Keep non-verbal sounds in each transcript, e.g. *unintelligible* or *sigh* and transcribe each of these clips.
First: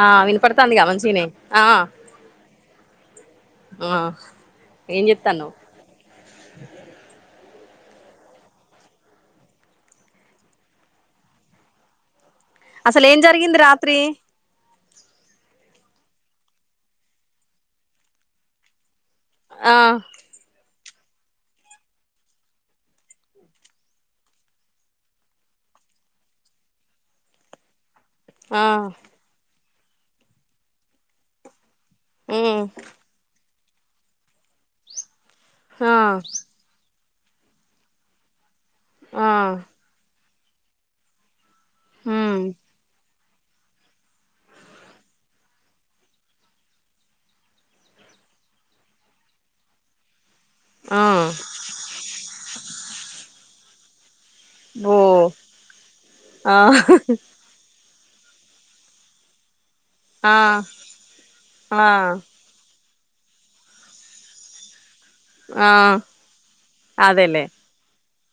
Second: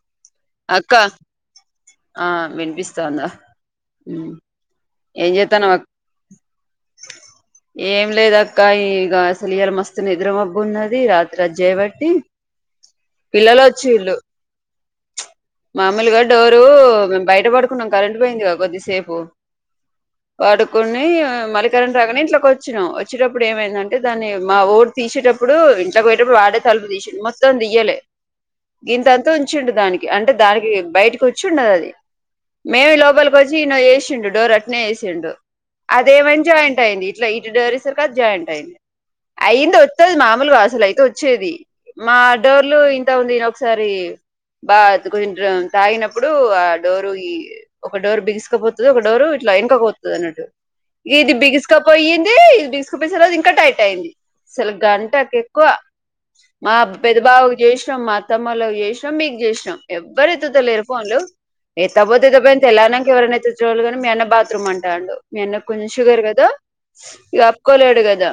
ఆ వినపడతాంది గా అక్క మంచిగనే ఆ ఆ ఆ ఏం చెత్తన్నావ్ ఏంజెత్తాన్నవ్ అక్ ఏం లేదక్క ఇక అసలు ఈల మస్తు నిద్రమబ్బు ఉన్నది రాత్రి అది జేయబట్టి అసలు ఏం జరిగింది రాత్రి మామూలుగా డోరు మేము బయట పడుకున్నాం కరెంట్ పోయిందిగా కొద్దిసేపు పు ఆ పడు కొన్ని మల్లి కరెంట్ రాగానే ఇంట్లోకొచ్చినాం వచ్చేటప్పుడు ఏమైందంటే దాన్ని మా ఓడు తీసేటప్పుడు ఇంట్లో పోయటప్పుడు వాడే తలుపు తీసింది మొత్తం తీయలే ఆ గింతంతా ఉంచిండు దానికి అంటే దానికి బయటకి వచ్చుండదు అది ఉమ్ మేమి లోపలికి వచ్చి ఇన ఏసిండు డోర్ అట్నే ఏసిండు ఆ అదేమని జాయింట్ అయింది ఇట్లా ఇటు డోర్ ఇసరిక అది జాయింట్ అయింది. ఆ అయింది వత్తది మామొ మాలుగా అసలు అయితే వచ్చేది మా ఉమ్ డోర్లు ఇంత ఉందిని ఒకసారి బా అది కొంచెం తాగినప్పుడు ఆ డోరు ఈ ఒక డోర్ బిగిసుకపోతది ఒక డోర్ ఇట్లా ఎనుకకు పోతది అన్నట్టు ఆ ఇది బిగిసుకపోయింది ఇది బిగిసికపికరాదు ఇంకా టైట్ అయింది అసలు ఓ గంటకి ఎక్కువ ఆ మా పెద్దబావకి చేసి మా అత్తమ్మొళ్లకి చేసినాం మీకి చేసినా ఎవ్వరు ఆ ఎత్తుతలేరు ఫోన్లు ఆ ఎత్తకపోతే ఎత్తకపోయింది తెల్లారినంక ఎవరైనా ఎత్తేచోళ్లు కానీ మీ అన్న బాత్రూమ్ అంటాండు మీ అన్న ఆ కొంచెం షుగర్ కదా ఇగ అదేలే ఆప్పుకోలేడు కదా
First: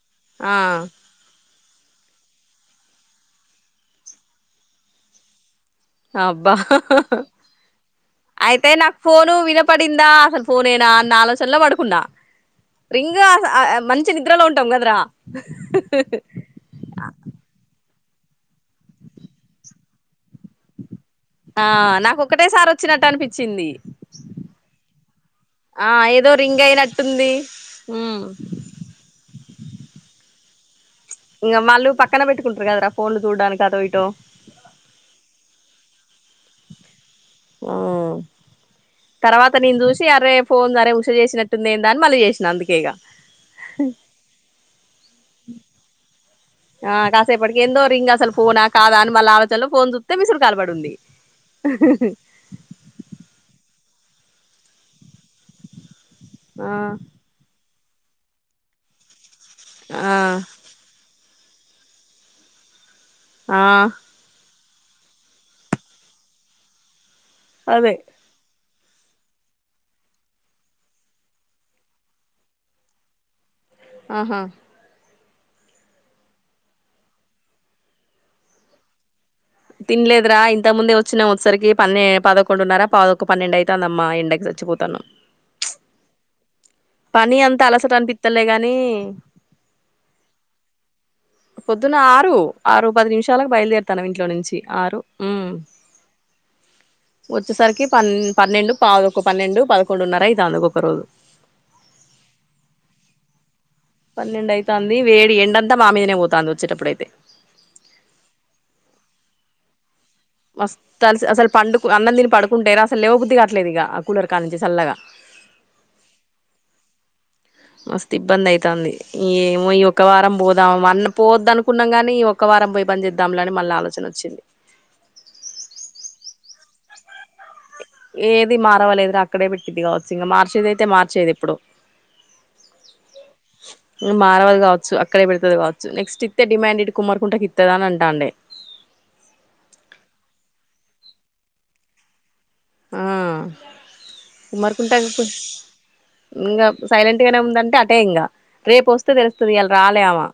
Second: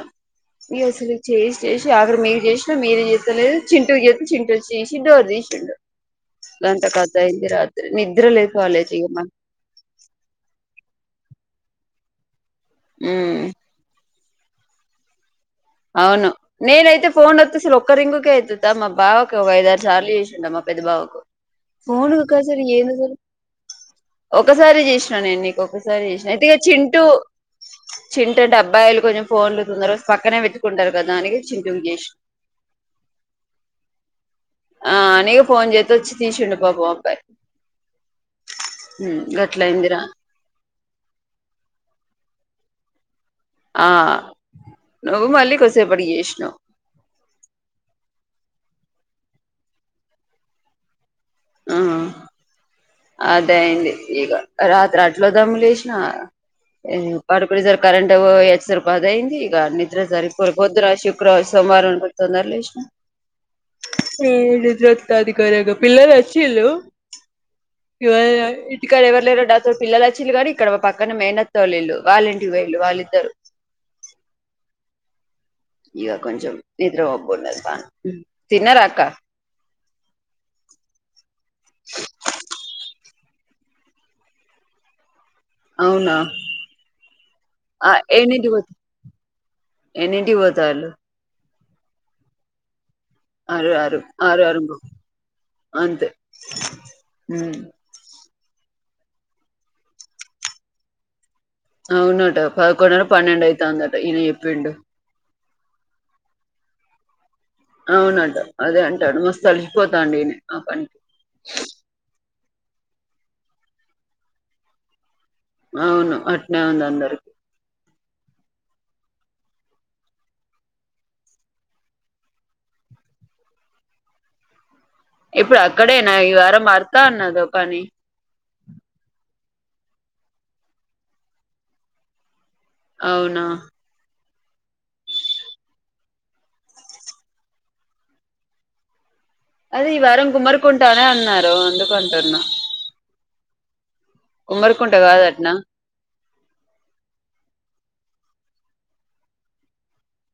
ఆ ఇ అసలు చేసి చేసి అక్కడ మీకు చేసినా మీరే చేస్తలేదు చింటుకి చేస్త చింటు ఒచేసి డోర్ తీసిండు అబ్బా గంత కథ అయింది రాత్రి నిద్ర లేదు అయితే కాలేజ్ నాకు ఇగ మాకు ఫోను వినపడిందా అసలు ఫోన్ ఏనా అన్న ఆలోచనల పడుకున్నా రింగ్ ఉమ్ అస్ ఆ మంచి నిద్రలో ఉంటాం కదరా అవును నేనైతే ఫోన్ అత్త సల్ ఒక్క రింగకే ఏ తుతా మా భావ ఒక ఐదు ఆరు సార్లు చేసి నిన్న మా పెద్ద బావకు ఆ ఫోన్ నాకు ఒకాసారీ ఒకటేసారి ఎందుకు వచ్చినట్టు అనిపించింది ఒకసారి చేసినా నేను నీకు ఆ ఒకసారి ఏదో చేసిన ఐతే ఇగ రింగ్ చింటూ అయినట్టుంది ఉమ్ చింట డబ్బాయిలు నేన్ ఫోన్లు తొందర పక్కనే పెట్ కదానికె ఇంగ చింటు కు వాళ్ళు చేస్ పక్కన పెట్టుకుంటారు కదరా ఫోన్లు చూడ్డానికి అటో ఇటో ఆ అనే ఇగ ఫోన్ చేసి వచ్చి తీశిండు పాపం ఆ అబ్బాయి ఆ ఉమ్, తర్వాత నేను గట్లయిందిరా చూసి అరే ఫోన్ సరే ఉష్ చేసినట్టుంద ఏంద అని మళ్ళీ చేసినా అందుకే ఇగ ఆ నువ్వు మళ్ళీ కొసేపటికి చేసినవ్ ఆ కాసేపటికి ఎందో రింగ్ అసలు ఫోనా కాదా అని మళ్ళ ఆలోచనలో ఫోన్ చూతే మిసుడు కాల్పడి ఉంది *inaudible* *inaudible* అదయింది ఇక రాత్రి అట్ల దమ్ము లెసినా ఆ పడుకుడి సరి కరెంట్ ఒయచ్చేసరికి పదయింది ఇగ నిద్ర ఆ సరిపోలే కొద్దు రాసి క్ర సోమవారం రోజు తొందర లెసిన ఆ జతది కరకొ పిల్లలు వచిల్లు అదే *unintelligible* ఇక్కడ ఎవరు లేరు డాతో పిల్లలు వచ్చిళ కానీ ఇక్కడ పక్కన మేనత్తతోలిల్లు వాలింటికి వెళ్లిళ్లు వాళ్ళిద్దరు ఆహా ఇక కొంచం నిద్రమబ్బునది మా తిన్నరా అక్క తినలేదురా ఇంత ముందే వచ్చిన ఒచే సరికి పన్నే పదకొండున్నరా పావుద్ ఒక పన్నెండు ఐతదమ్మా ఎండకి సచ్చిపోతానం అవునా పని అంతా ఆ అలసట అనిపిస్తలే ఎన్నింటికి పో గాని ఎన్నింటికి పోతాళ్ళు పొద్దున ఆరు ఆరు పది నిమిషాలకు ఆరు ఆరు బయలుదేరుతన్నం ఇంట్లో ఆరు నుంచి ఆరు అంతే ఉమ్ వచ్చేసరికి పన్ పన్నెండు పావుదక్క పన్నెండు పదకొండు నర అయితాంది ఒకొక రోజు అవునట పదకొన్నర పనేండు ఐ పన్నెండు ఐతంది వేడి ఎండంతా మా మీదనే పోతంది వచ్చేటప్పుడు ఐతే అవునట అదే అంటాడు మస్తు అలిసిపోత మస్త్ అలిసి అసలు అన్నం తిని పండు అన్నందిని పడు కుంటేరా అసలు లేవ బద్ది కాట్లేదు ఇక ఆ కూలర్ కా నుంచి చల్లగా అవును అట్నే ఉంది అందరు మస్తు ఇబ్బంది ఐతంది ఏమో ఈ ఒక వారం పోదాం అన్న పోవద్దు అనుకున్నాం గానీ ఈ ఒక్క వారం పోయి బన్ చేద్దాం లె అని మళ్ళీ ఆలోచన వచ్చింది ఇప్పుడు అక్కడేనా ఈ వారం మారతా అన్నదో కనీ ది మారవాలేదురా అక్కడే పెట్టింది కావచ్చు ఇంక మార్చేది అయితే మార్చేది ఎప్పుడో అవునా మారవదు కావచ్చు అక్కడే పెడుతది కావచ్చు నెక్స్ట్ ఇతే డిమాండ్ ఇట్ కుమ్మరుకుంటకి ఇత్తద అని అంటాండే అదే ఈ వారం గుమ్మరుకుంటా అనే అన్నారు అందుకు అంటున్నా ఆ కుమ్మరుకుంట కుమ్మరికుంటకు కాదట్నా ఇంగ సైలెంట్ గనే ఉందంటే అ టే ఇంగా రేపు ఒస్తే దెలుస్తది ఇయాల రాలే ఆమా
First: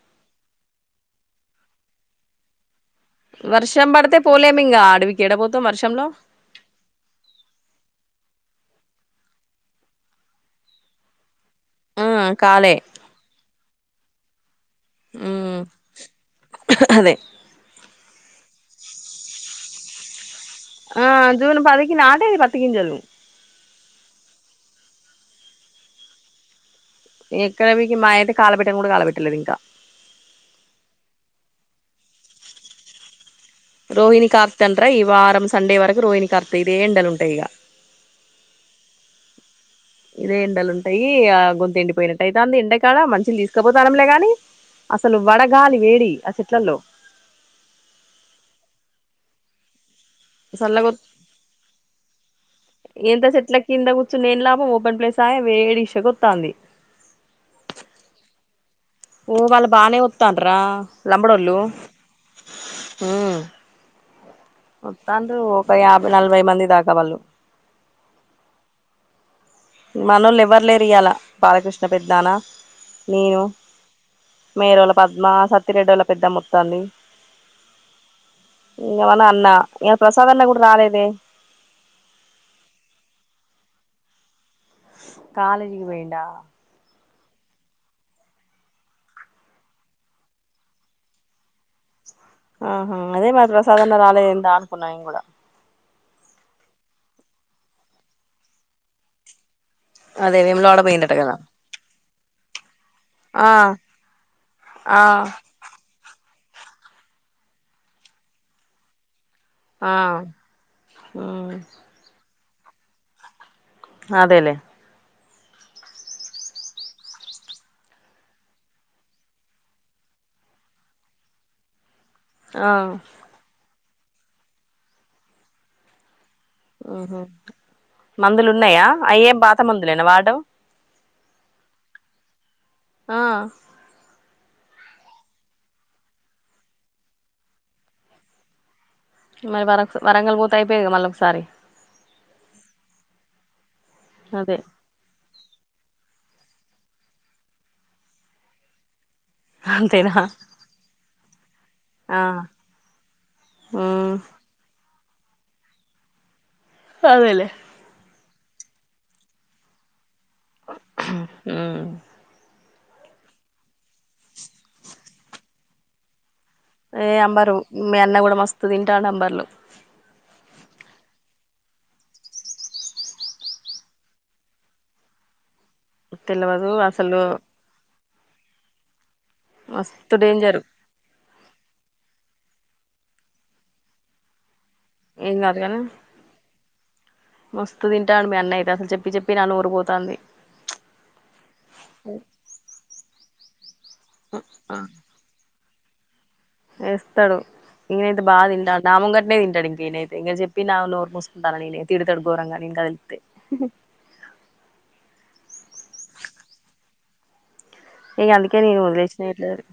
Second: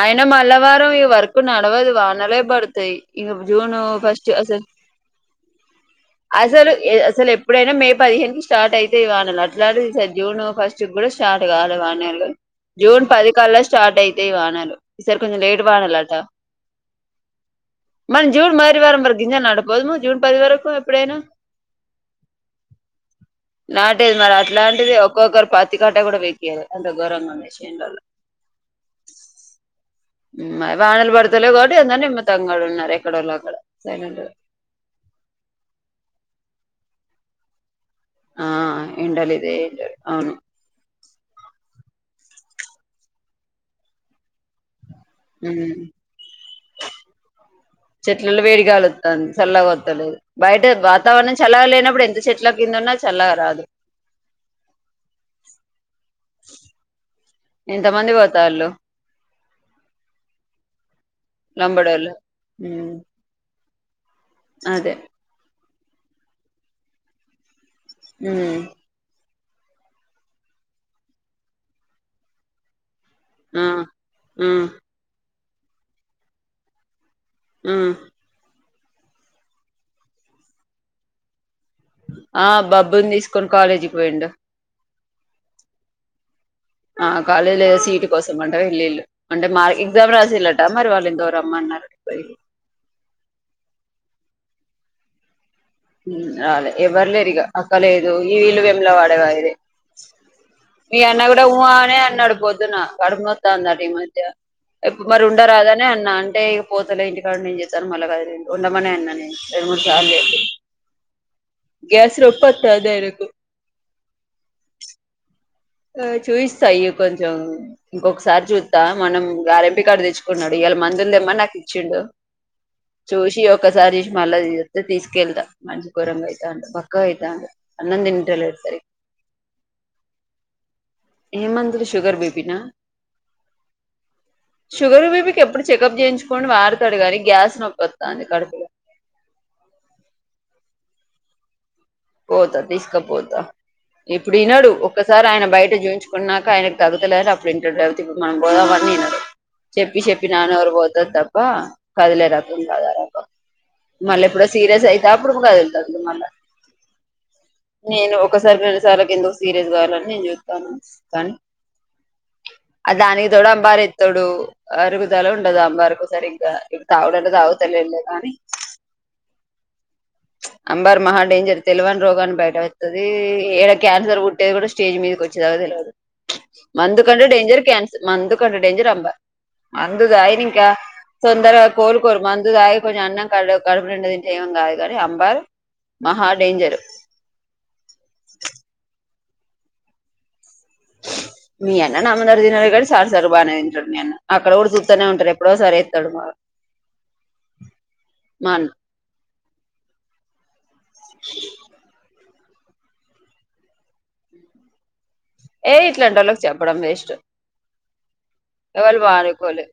అయన మల్ల వారం ఈ వర్క్ నడవదు వానలే బడు తై ఇంగ జూను ఫస్ట్స్ అసల్ ఎడబోతవ్ మర్శ్ అసలు ఎ అసలు ఎప్పుడైనా మే పదిహేను స్టార్ట్ అయితయ్ వానలు అట్లాంటిది ఇగ జూన్ ఫస్ట్ గూడా స్టార్ట్ తెగాలె ఆ వానలు కాలే జూన్ పది కల్ల స్టార్ట్ అయితయ్ వానలు ఇ సారి కొంజె మ్మ్ లేట్ బడాలట అదే మన్ జూన్ మరి వారం వర గింజ నడపోదుము జూన్ పది వారం ఆ జూన్ పదికి నాటేది పత్తి గింజలు నాటేది మరి అట్లాంటిది ఒక్కొక్కరు పత్తి కట్ట గూడ వెట్టిరు అంత గోరంగ ఉంది ఎక్కడవికి శేన్లల్ల మా అయితే కాలబెట్టను కూడా కాలబెట్టలేదు ఇంకా ఊమ్ వానలు బడుతులే గా తేనా నిమ్మతంగరు ఉన్నారు ఎక్కడోల్లా రోహిణి కార్తె అంటరా ఈ వారం సండే వరకు రోహిణి కార్తె ఇదే ఎండలు ఉంటయ్ ఇగ ఆ ఎండల్ ఇదే ఎండలు అవును ఇదే ఎండలు ఉంటయ్ దీ ఆ గొంతు ఎండిపోయినట్టైతాంది ఎండక్ ఆడ మంచీళ్ దీసుకపోతానంలే గాని అసలు ఉమ్ వడగాలి వేడి అ చెట్లల్లో చల్ల గొత్తలేదు బయట వాతావరణం చల్లగ లేనప్పుడు ఎంత చెట్ ఎంత చెట్ల కింద కూర్చున్న ఏం లాభం ఓపెన్ ప్లేస్ ఆయే వేడి శెగ ఒత్తాంది ఎంత మంది వోతాళ్ళు ఓ వాళ్ళు బానే ఒత్తాండ్రా లంబడోళ్ల్ళు లంబడోళ్ళు ఉమ్ హూ అదే ఒత్తాండ్రు ఒక యాభై నలభై మంది దాకా వాళ్ళు ఊ మనోళ్లు ఎవ్వర్ లేరు ఇయాల బాలకృష్ణ పెద్నానా నేను ఆ ఉమ్ మేరోళ్ళ పద్మ సత్తిరెడ్డోళ్ళ పెద్దమ్మ ఒత్తాంది ఉ ఇగ మన అన్నా యే ప్రసాద్ అన్న గూడ రాలేదే ఆ బబ్బున్ తీసుకొని కాలేజీక్ వోయిండు కాలేజీకి పోయిండా ఆ కాలేజ్లో ఏ సీటు కోసం అంట వెళ్ళిళ్ళు, అంటే మాదె ఎగ్జామ్ రాసిళ్ళట మరి వాళ్ళేందో రమ్మన్నారు పోయిరు. ఆహా అదే మా ప్రసాద్ అన్న రాలే ఏంటా అనుకున్న నేన్ గూడా ఊ ఆలే ఎవ్వర్ లేరు ఇగ అక్క లేదు ఈల్లు వేములా వాడేవా ఇది అదే వేములవాడ మీ పోయిండట అన్న కదా గూడా ఉ అ అనే అన్ అన్నాడు పొద్దున కడుపు ఆ నొత్తాందట ఈ మధ్య ఆ ఇపు మరి ఉండరాదనే అన్నా అన్ అంటే ఇగ పోతలే ఇంటి కాడ నేన్ జేత్తాను మళ్ళ *unintelligible* ఉండమనే అన్నా నేను రెండు మూడు సార్లు చెప్పిన్ ఊ చెప్పొచ్చా అన్ని ఆయనకు అదేలే ఆ చూయిస్తా ఇగ కొంచెం ఇంకొకసారి చూత్తా మనం గార్ ఎం పి కాడ దెచ్చుకున్నడు ఇగ ఇయలా మందుల్ దెమ్మన్ నాకు ఇచ్చిండు ఆ చూసి ఒకసారి చూస్ మళ్ళా *unintelligible* తీసుకెళ్త మన్షి గోరంగ అయ్ ఆండ్ బక్కగ ఉహు అయితాండు అన్నం మందులు దింటలేడు సరి ఉన్నాయా అయ్యేం పాత మందులేనా వాడడం ఏ మందులు షుగర్ బే పీ నా ఆ షుగర్, బిపికి ఎప్పుడు చెకప్ చేయించుకోని వాడుతాడు కానీ, గ్యాస్ నొక్కొస్తాంది కడుపులో మరి వరంగల్ పోతే అయిపోయా గదా మళ్ళీ ఒకసారి పోతా తీసుకపోతా ఇప్పుడు అదే వినడు ఒక్కసారి ఆయన బయట చూయించుకున్నాక ఆయనకు తగ్గుతాలేదు అప్పుడు ఇంటాడు లేకపోతే మనం పోదామన్నా వినరు. చెప్పి అంతేనా చెప్పి నా. నోరు పోతాది తప్ప ఆ కదిలే రకం కాదు ఆ రకం ఉమ్ మళ్ళా ఎప్పుడో సీరియస్ అయితా అప్పుడు కదులుతాడు మళ్ళా. అదేలే నేను ఒకసారి రండు సార్ల్ కి ఎందుకు సీరియస్ కావాలని నేను చూస్తున్నా. మ్ ఆ దానికి తోడు అంబారు ఎత్త్తడు అరుగుదల ఉండదు అంబార్ కు సరిగ ఇప్పుడు ఏ తాగుడు అయితే అంబరు తాగుతా మీ లేడు అన్న కానీ కూడా మస్తు తింటాండు అంబర్లు అంబార్ మహాడేంజర్. తెలివని రోగాన్ని బయటకు పెడతాది. ఏడ క్యాన్సర్ పుట్టేది కూడా స్టేజ్ మీదకి వచ్చేదాక తెల్వదు. తెలవదు మందు అసలు కంటే డేంజర్ క్యాన్సర్. మందు కంటే డేంజర్ అబ్బా మందు మస్తు తాగడు ఇంక డేంజరు తొందర కోల్ కోరు మందు తాగి కొంచెం అన్నం కడుపు నిండా అన్నం తింటే ఏం కాదు. ఏం అంబారు కాదు కానీ మహా డేంజర్ మస్తు తింటాడు మీ అన్న అయితే. అసలు చెప్పి చెప్పి నా నోరు పోతాంది మీ అన్న నాముందర తినరు గాని సార్ సారు బానే నేను అక్కడ కూడా చూస్తూనే ఉంటారు. ఎప్పుడో ఒకసారి ఎస్తానేఉంటాడు. ఏస్తాడు ఈనైతే బాగా మా అన్న తింటాడు. నాముంగటనే తింటాడు. ఇంకనైతే ఇంక చెప్ నా నోరు మూసుకుంటాను అని నన్నే తిడతాడు ఘోరంగా. ఇంక అంతే ఏయ్ ఇట్లాంట వాళ్ళకి చెప్పడం వేస్ట్. ఇంక అందుకే నేను ఎవళ్ళు వదిలేసినా మానుకోలే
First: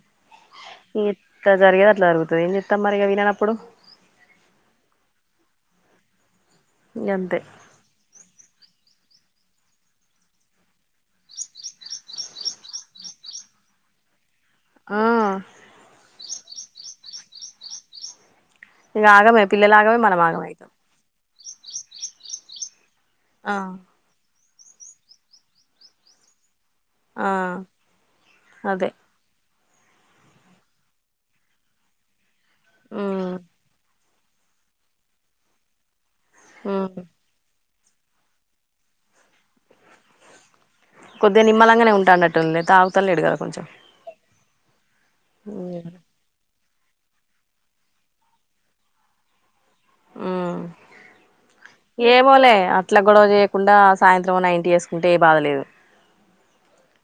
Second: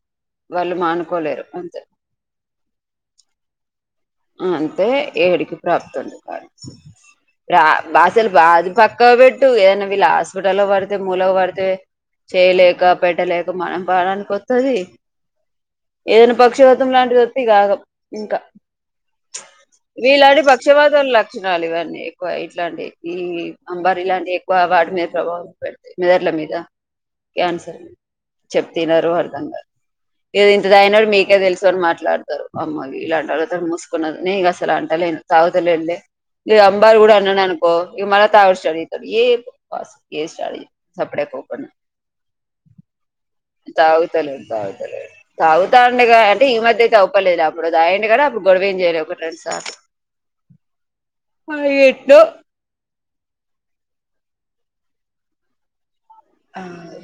వాళ్ళు మానుకోలేరు ఎట్ల అంతే జరిగేది అట్లా జరుగుతుంది ఏం చేస్తాం మరి ఇక విననప్పుడు. అంతే ఏడుకి ప్రాప్తాది. కాదు ఇగ అంతే భాషలు బాధ పక్క కొవిడ్ ఏ వీళ్ళు హాస్పిటల్ పడితే మూల కు పడితే చేయలేక పెట్టలేక మన ప్రాణానికి వస్తాది ఆ ఏదన్నా పక్షిపాతం లాంటిది వత్తే ఆగం ఇంకా ఇక ఆగమే పిల్లలు ఆగమే మనం వీల్లాంటి ఆగమే అయితాం పక్షపాతం లా లక్షణాలు ఇవన్నీ ఎక్కువ ఇట్లాంటి ఈ ఆ అంబారి లాంటివి ఎక్కువ. బాగా వాటి మీద ప్రభావం పెడతాయి. మెదళ్ల మీద ఆ క్యాన్సర్. చెప్తే అదే వినరు అర్ధంగాదు ఏ ఇంత తాగినోడు మీకేం తెలుసు అని మాట్లాడతారు. అమ్మా ఇలాంటి ఉమ్ వాళ్లతో తీసుకున్నాను నీ అసలు అంటలేను తగుతాలేదు లే. ఉమ్ అంబారు కూడా అన్నాను నేను పో మళ్ళా తాగొచ్చినాడు ఏ స్టార్ట్ చేసినాడు. కొద్దిగా నిమ్మలంగానే ఉంటున్నట్లు తాగుతాలేడు గదా తాగుతాలేడు తాగుతాండే వాడుగాని అంటే ఈ మధ్య తాగుతాలేదు అప్పుడు తాగిండు కదా అప్పుడు గోదావెం చేయలేదు. ఒకటి రెండు సార్లు ఎట్లో ఏమోలే అట్లా గొడవ చేయకుండా సాయంత్రం ఓ నైన్ టీ వేసుకుంటే ఏ బాధలేదు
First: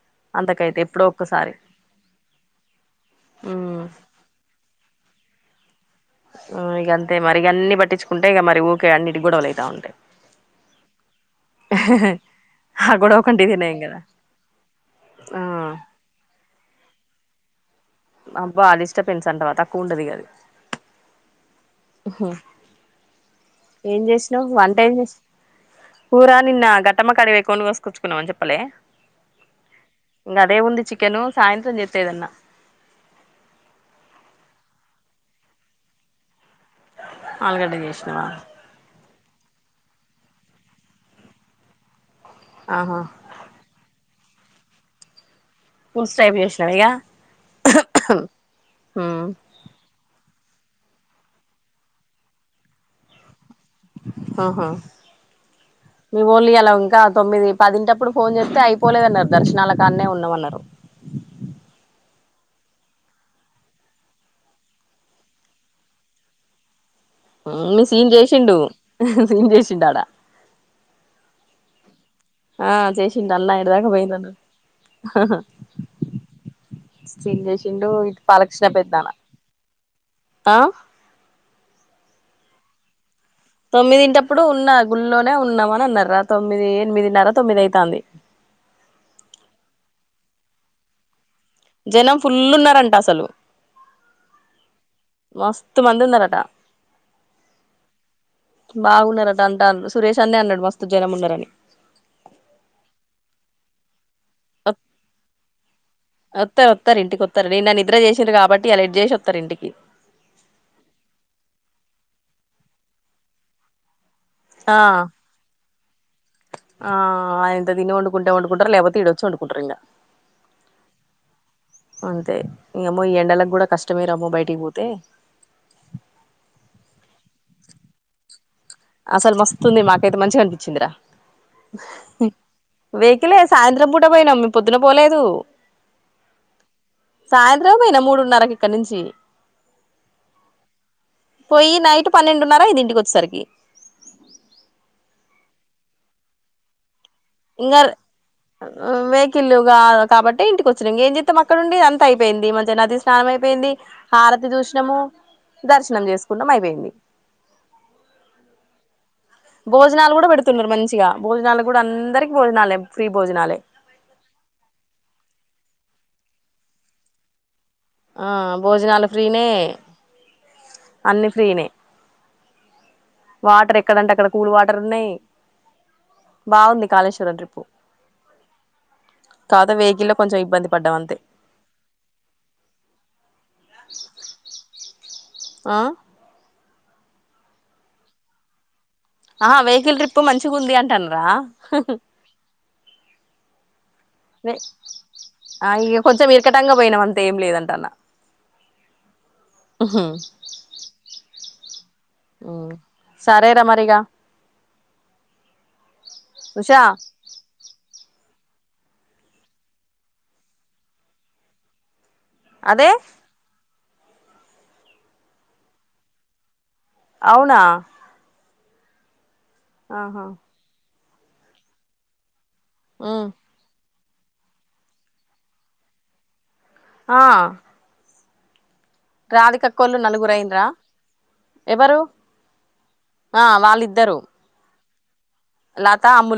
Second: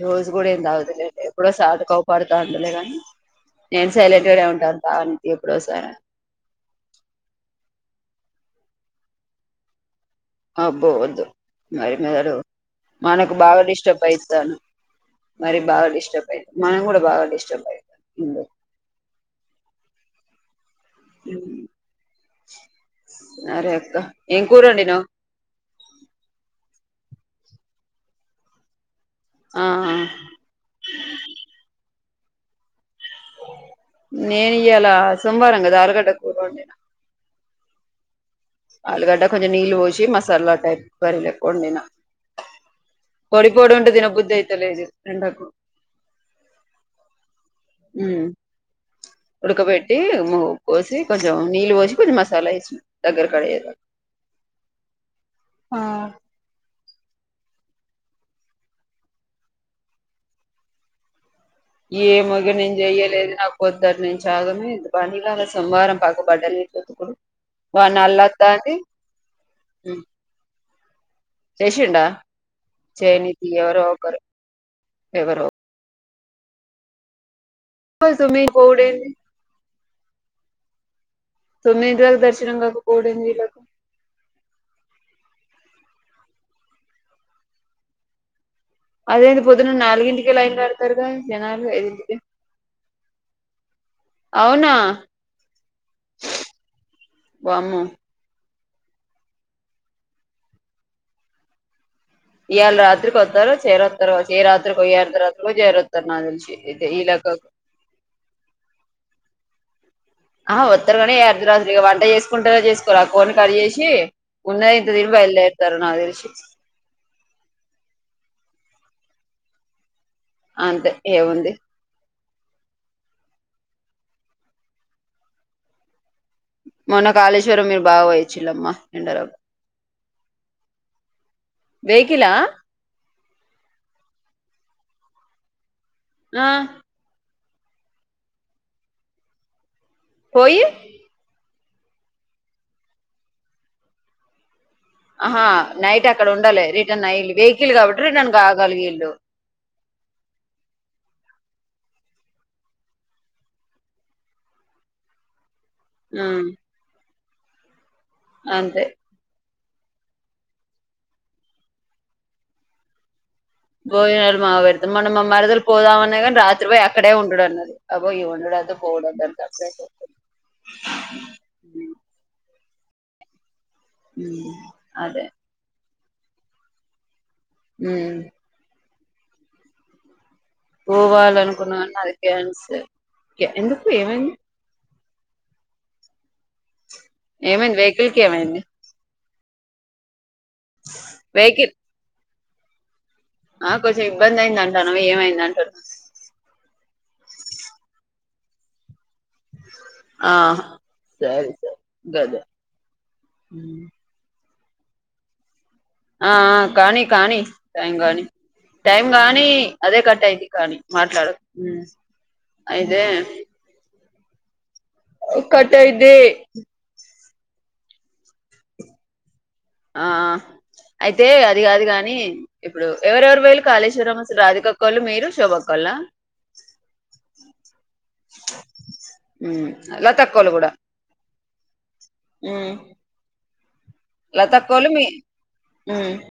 రోజు కూడా ఏం అంతకైతే తగుతాలేదు ఎప్పుడో ఒక్కసారి సాధకు ఒకసారి తాగుతాడు కాని ఉమ్ నేను సైలెంట్ గానే ఉంటాను బావ ఎప్పుడోకసారి ఇక అంతే మరి ఇక అన్ని పట్టించుకుంటే ఇక మరి ఊకే అన్నింటికి గొడవలు అవుతా ఉంటాయి అబ్బో వద్దు మరి మెదడు ఆ గొడవ మనకు కంటే ఇదే బాగా నయం కదా డిస్టర్బ్ అయితారు ఆ మరి బాగా డిస్టర్బ్ అయ్యిద్ది మనం కూడా బాగా డిస్టర్బ్ అయ్యిద్ది. అబ్బా డిస్ట్రాబెన్స్ అంటవా తక్కువ ఉంటాద అది హ సరే అక్క ఏం చేసినవు కూర వంట ఏం వండినావ్ చేసినవ్ కూరా నిన్న గట్ అత్తమ్మ కాడికి పొయ్ కోడిని కోసుకొచ్చుకున్నామని చెప్పలే ఆ ఇంకా అదే ఉంది చికెన్ సాయంత్రం చే స్తేదన్నా నేను ఇయ్యాల సోమవారం కదా ఆలుగడ్డ కూర వండిన ఆలుగడ్డ చేసినవా ఆలుగడ్డ కొంచెం నీళ్ళు పోసి మసాలా టైప్ కూర లెక్క వండిన ఆహా పొడిపోడి ఉంటే తినబుద్ధి అయితలేదు ఎండకు పులుసు టైపు చేసినావా ఇగ హమ్ ఉమ్ ఉడక పెట్టి పోసి కొంచెం నీళ్ళు పోసి కొంచెం మసాలా వేసి దగ్గర కడయే హా హా ఓన్లీ అలా ఉంటారు తొమ్మిది పదింటప్పుడు ఫోన్ చేస్తే అయిపోలేదన్నారు దర్శనాల కానే ఉన్నామన్నారు ఏమోఇగ నేను చెయ్యలేదు నాకు పొద్దుట నుంచి ఆగమే పనిలాగా సోమవారం పక్కబడ్డని సీన్ చేసిండు సీన్ చేసిండు ఆడ చేసిండా ఆ చేసిండు చేయనీకి ఎవరో అల్లాయడదాక ఒకరు పోయిర్రన్నడు హ హ ఎవరో స్టిల్ చూసి ఇండో ఇటు తొమ్మిది పాలక్షణ పోవుడేంది పెద్దామె ఆ తొమ్మిదింటి వరకు దర్శనం కాకపోవుడేంది వీళ్ళకు తొమ్మిదింటప్పుడు ఉన్న గుళ్లోనే ఉన్నామని అన్నరా తొమ్మిది ఎనిమిదిన్నరా తొమ్మిది అయితాంది *inaudible* అదేంది పొద్దున్న నాలుగింటికె లైన్ కడతారుగ జనం ఫుల్ ఉన్నరంటా అసలు అవునా మస్తు మంది ఉన్నరట వామ్మో బాగున్నరట అట అంటార్రు సురేష్ అన్నే అన్నడు మస్తు జనం ఉన్నారని ఇయాళ రాత్రికి వస్తారు చేర తరువాతి ఏ రాత్రి కో ఏ అర్థరాత్రి కో జేరుత్తరు నాకు వత్తరు తెలసి వత్తరు ఇంటికి ఈలెక్క వత్తరు నిన్న నిద్ర చేసిండ్రు కాబట్టి ఇయాల ఎటు చేసి వత్తరు ఇంటికి ఆహ వత్తరు కానీ ఏ అర్ధరాత్రి ఇక వంట చేసుకుంటరో చేసుకోరో ఆ కోడిని కట్ చేసి ఆ ఉన్నయంత తిని బయలు దేరుతారు నాకు తెలిసి ఆ ఇంత తిని వండుకుంటే వండుకుంటరూ లేకపోతే ఈడ వచ్చి వండుకుంటారు ఇంగ అంతే ఏముంది అంతే ఏ ఏమో ఈ ఎండలకు కూడా కష్టమేరా అమ్మో బయటికి పోతే మొన్న కాళేశ్వరం మీ బావ పోయి వచ్చిరు అమ్మా అసలు మస్తుంది మాకైతే మంచిగా అనిపించిందిరా వెహికిలా లే సాయంత్రం పూట పోయినాం మేం పొద్దున పోలేదు ఆ సాయంత్రం పోయినా మూడున్నరకి ఇక్కడ నుంచి పొయ్యి పొయ్యి నైట్ పన్నెండున్నర అయింది ఇంటికి వచ్చేసరికి ఆ నైట్ అక్కడ ఉండలే రిటర్న్ అయ్యిళ్ళు వెహికల్ ఇంకా కాబట్టి రిటర్న్ కాగలిగి ఇళ్ళు వెహికల్ కాబట్టి ఇంటికి వచ్చిన ఇంక ఏం చే మొత్తం అక్కడ ఉండి అంతా అయిపోయింది మంచిగా నది స్నానం అయిపోయింది హారతి చూసినము దర్శనం ఉమ్ చేసుకున్నాం అయిపోయింది అంతే భోజనాలు కూడా పెడుతున్నారు మంచిగా భోజనాలు కూడా అందరికి భోజనాలే ఫ్రీ భోజనాలే భోజనాలు మాగా పెడుత మొన్న మా మరదలు పోదామన్నాది కానీ రాత్రి పోయి అక్కడే ఉండుడు అన్నది అబ్బో ఈ ఆ ఉండడం అని భోజనాలు ఫ్రీనే సప్పుడేకా ఊకున్నా అన్ని ఫ్రీనే వాటర్ ఏ ఎక్కడంటే అక్కడ కూల్ వాటర్ ఉన్నాయి అదే బాగుంది కాలేశ్వరం ట్రిప్పు ఉమ్ కాదా వేకిల్ పోవాలనుకున్నాను అది క్యాన్సిల్ ఎందుకు ఏమైంది ఆ ఏమైంది వెహికల్కి ఏమైంది ఆ వెహికల్ ట్రిప్పు మంచిగా ఉంది అంటానరా వెహికల్ ఆ కొంచెం ఇబ్బంది అయింది అంటానవు ఏమైంది ఆ అంటున్నా ఇగ కొంచెం ఇరకటంగా పోయినాం అంతా ఏం లేదంటానా ఆ సరే స సరేరా మరిగా ఆ ఉషా కానీ కానీ టైం కానీ టైం కానీ అదే కట్ అయ్యిద్ది కానీ మాట్లాడు అదే అయితే కట్ అయ్యిద్ది అవునా ఆ ఆహా అయితే అది కాదు గాని ఇప్పుడు ఎవరెవరు పోయిర్రు కాలేశ్వ రాధికక్క ఒళ్ళు మీరు శోభక్క ఒళ్ల ఆ *inaudible* రాధికక్కోళ్ళు లతక్కోళ్ళు నలుగురైన్రా కూడా ఎవరు ఉమ్ ఆ వాళ్ళిద్దరు గోలు మీ లత ఉమ్. అమ్ములు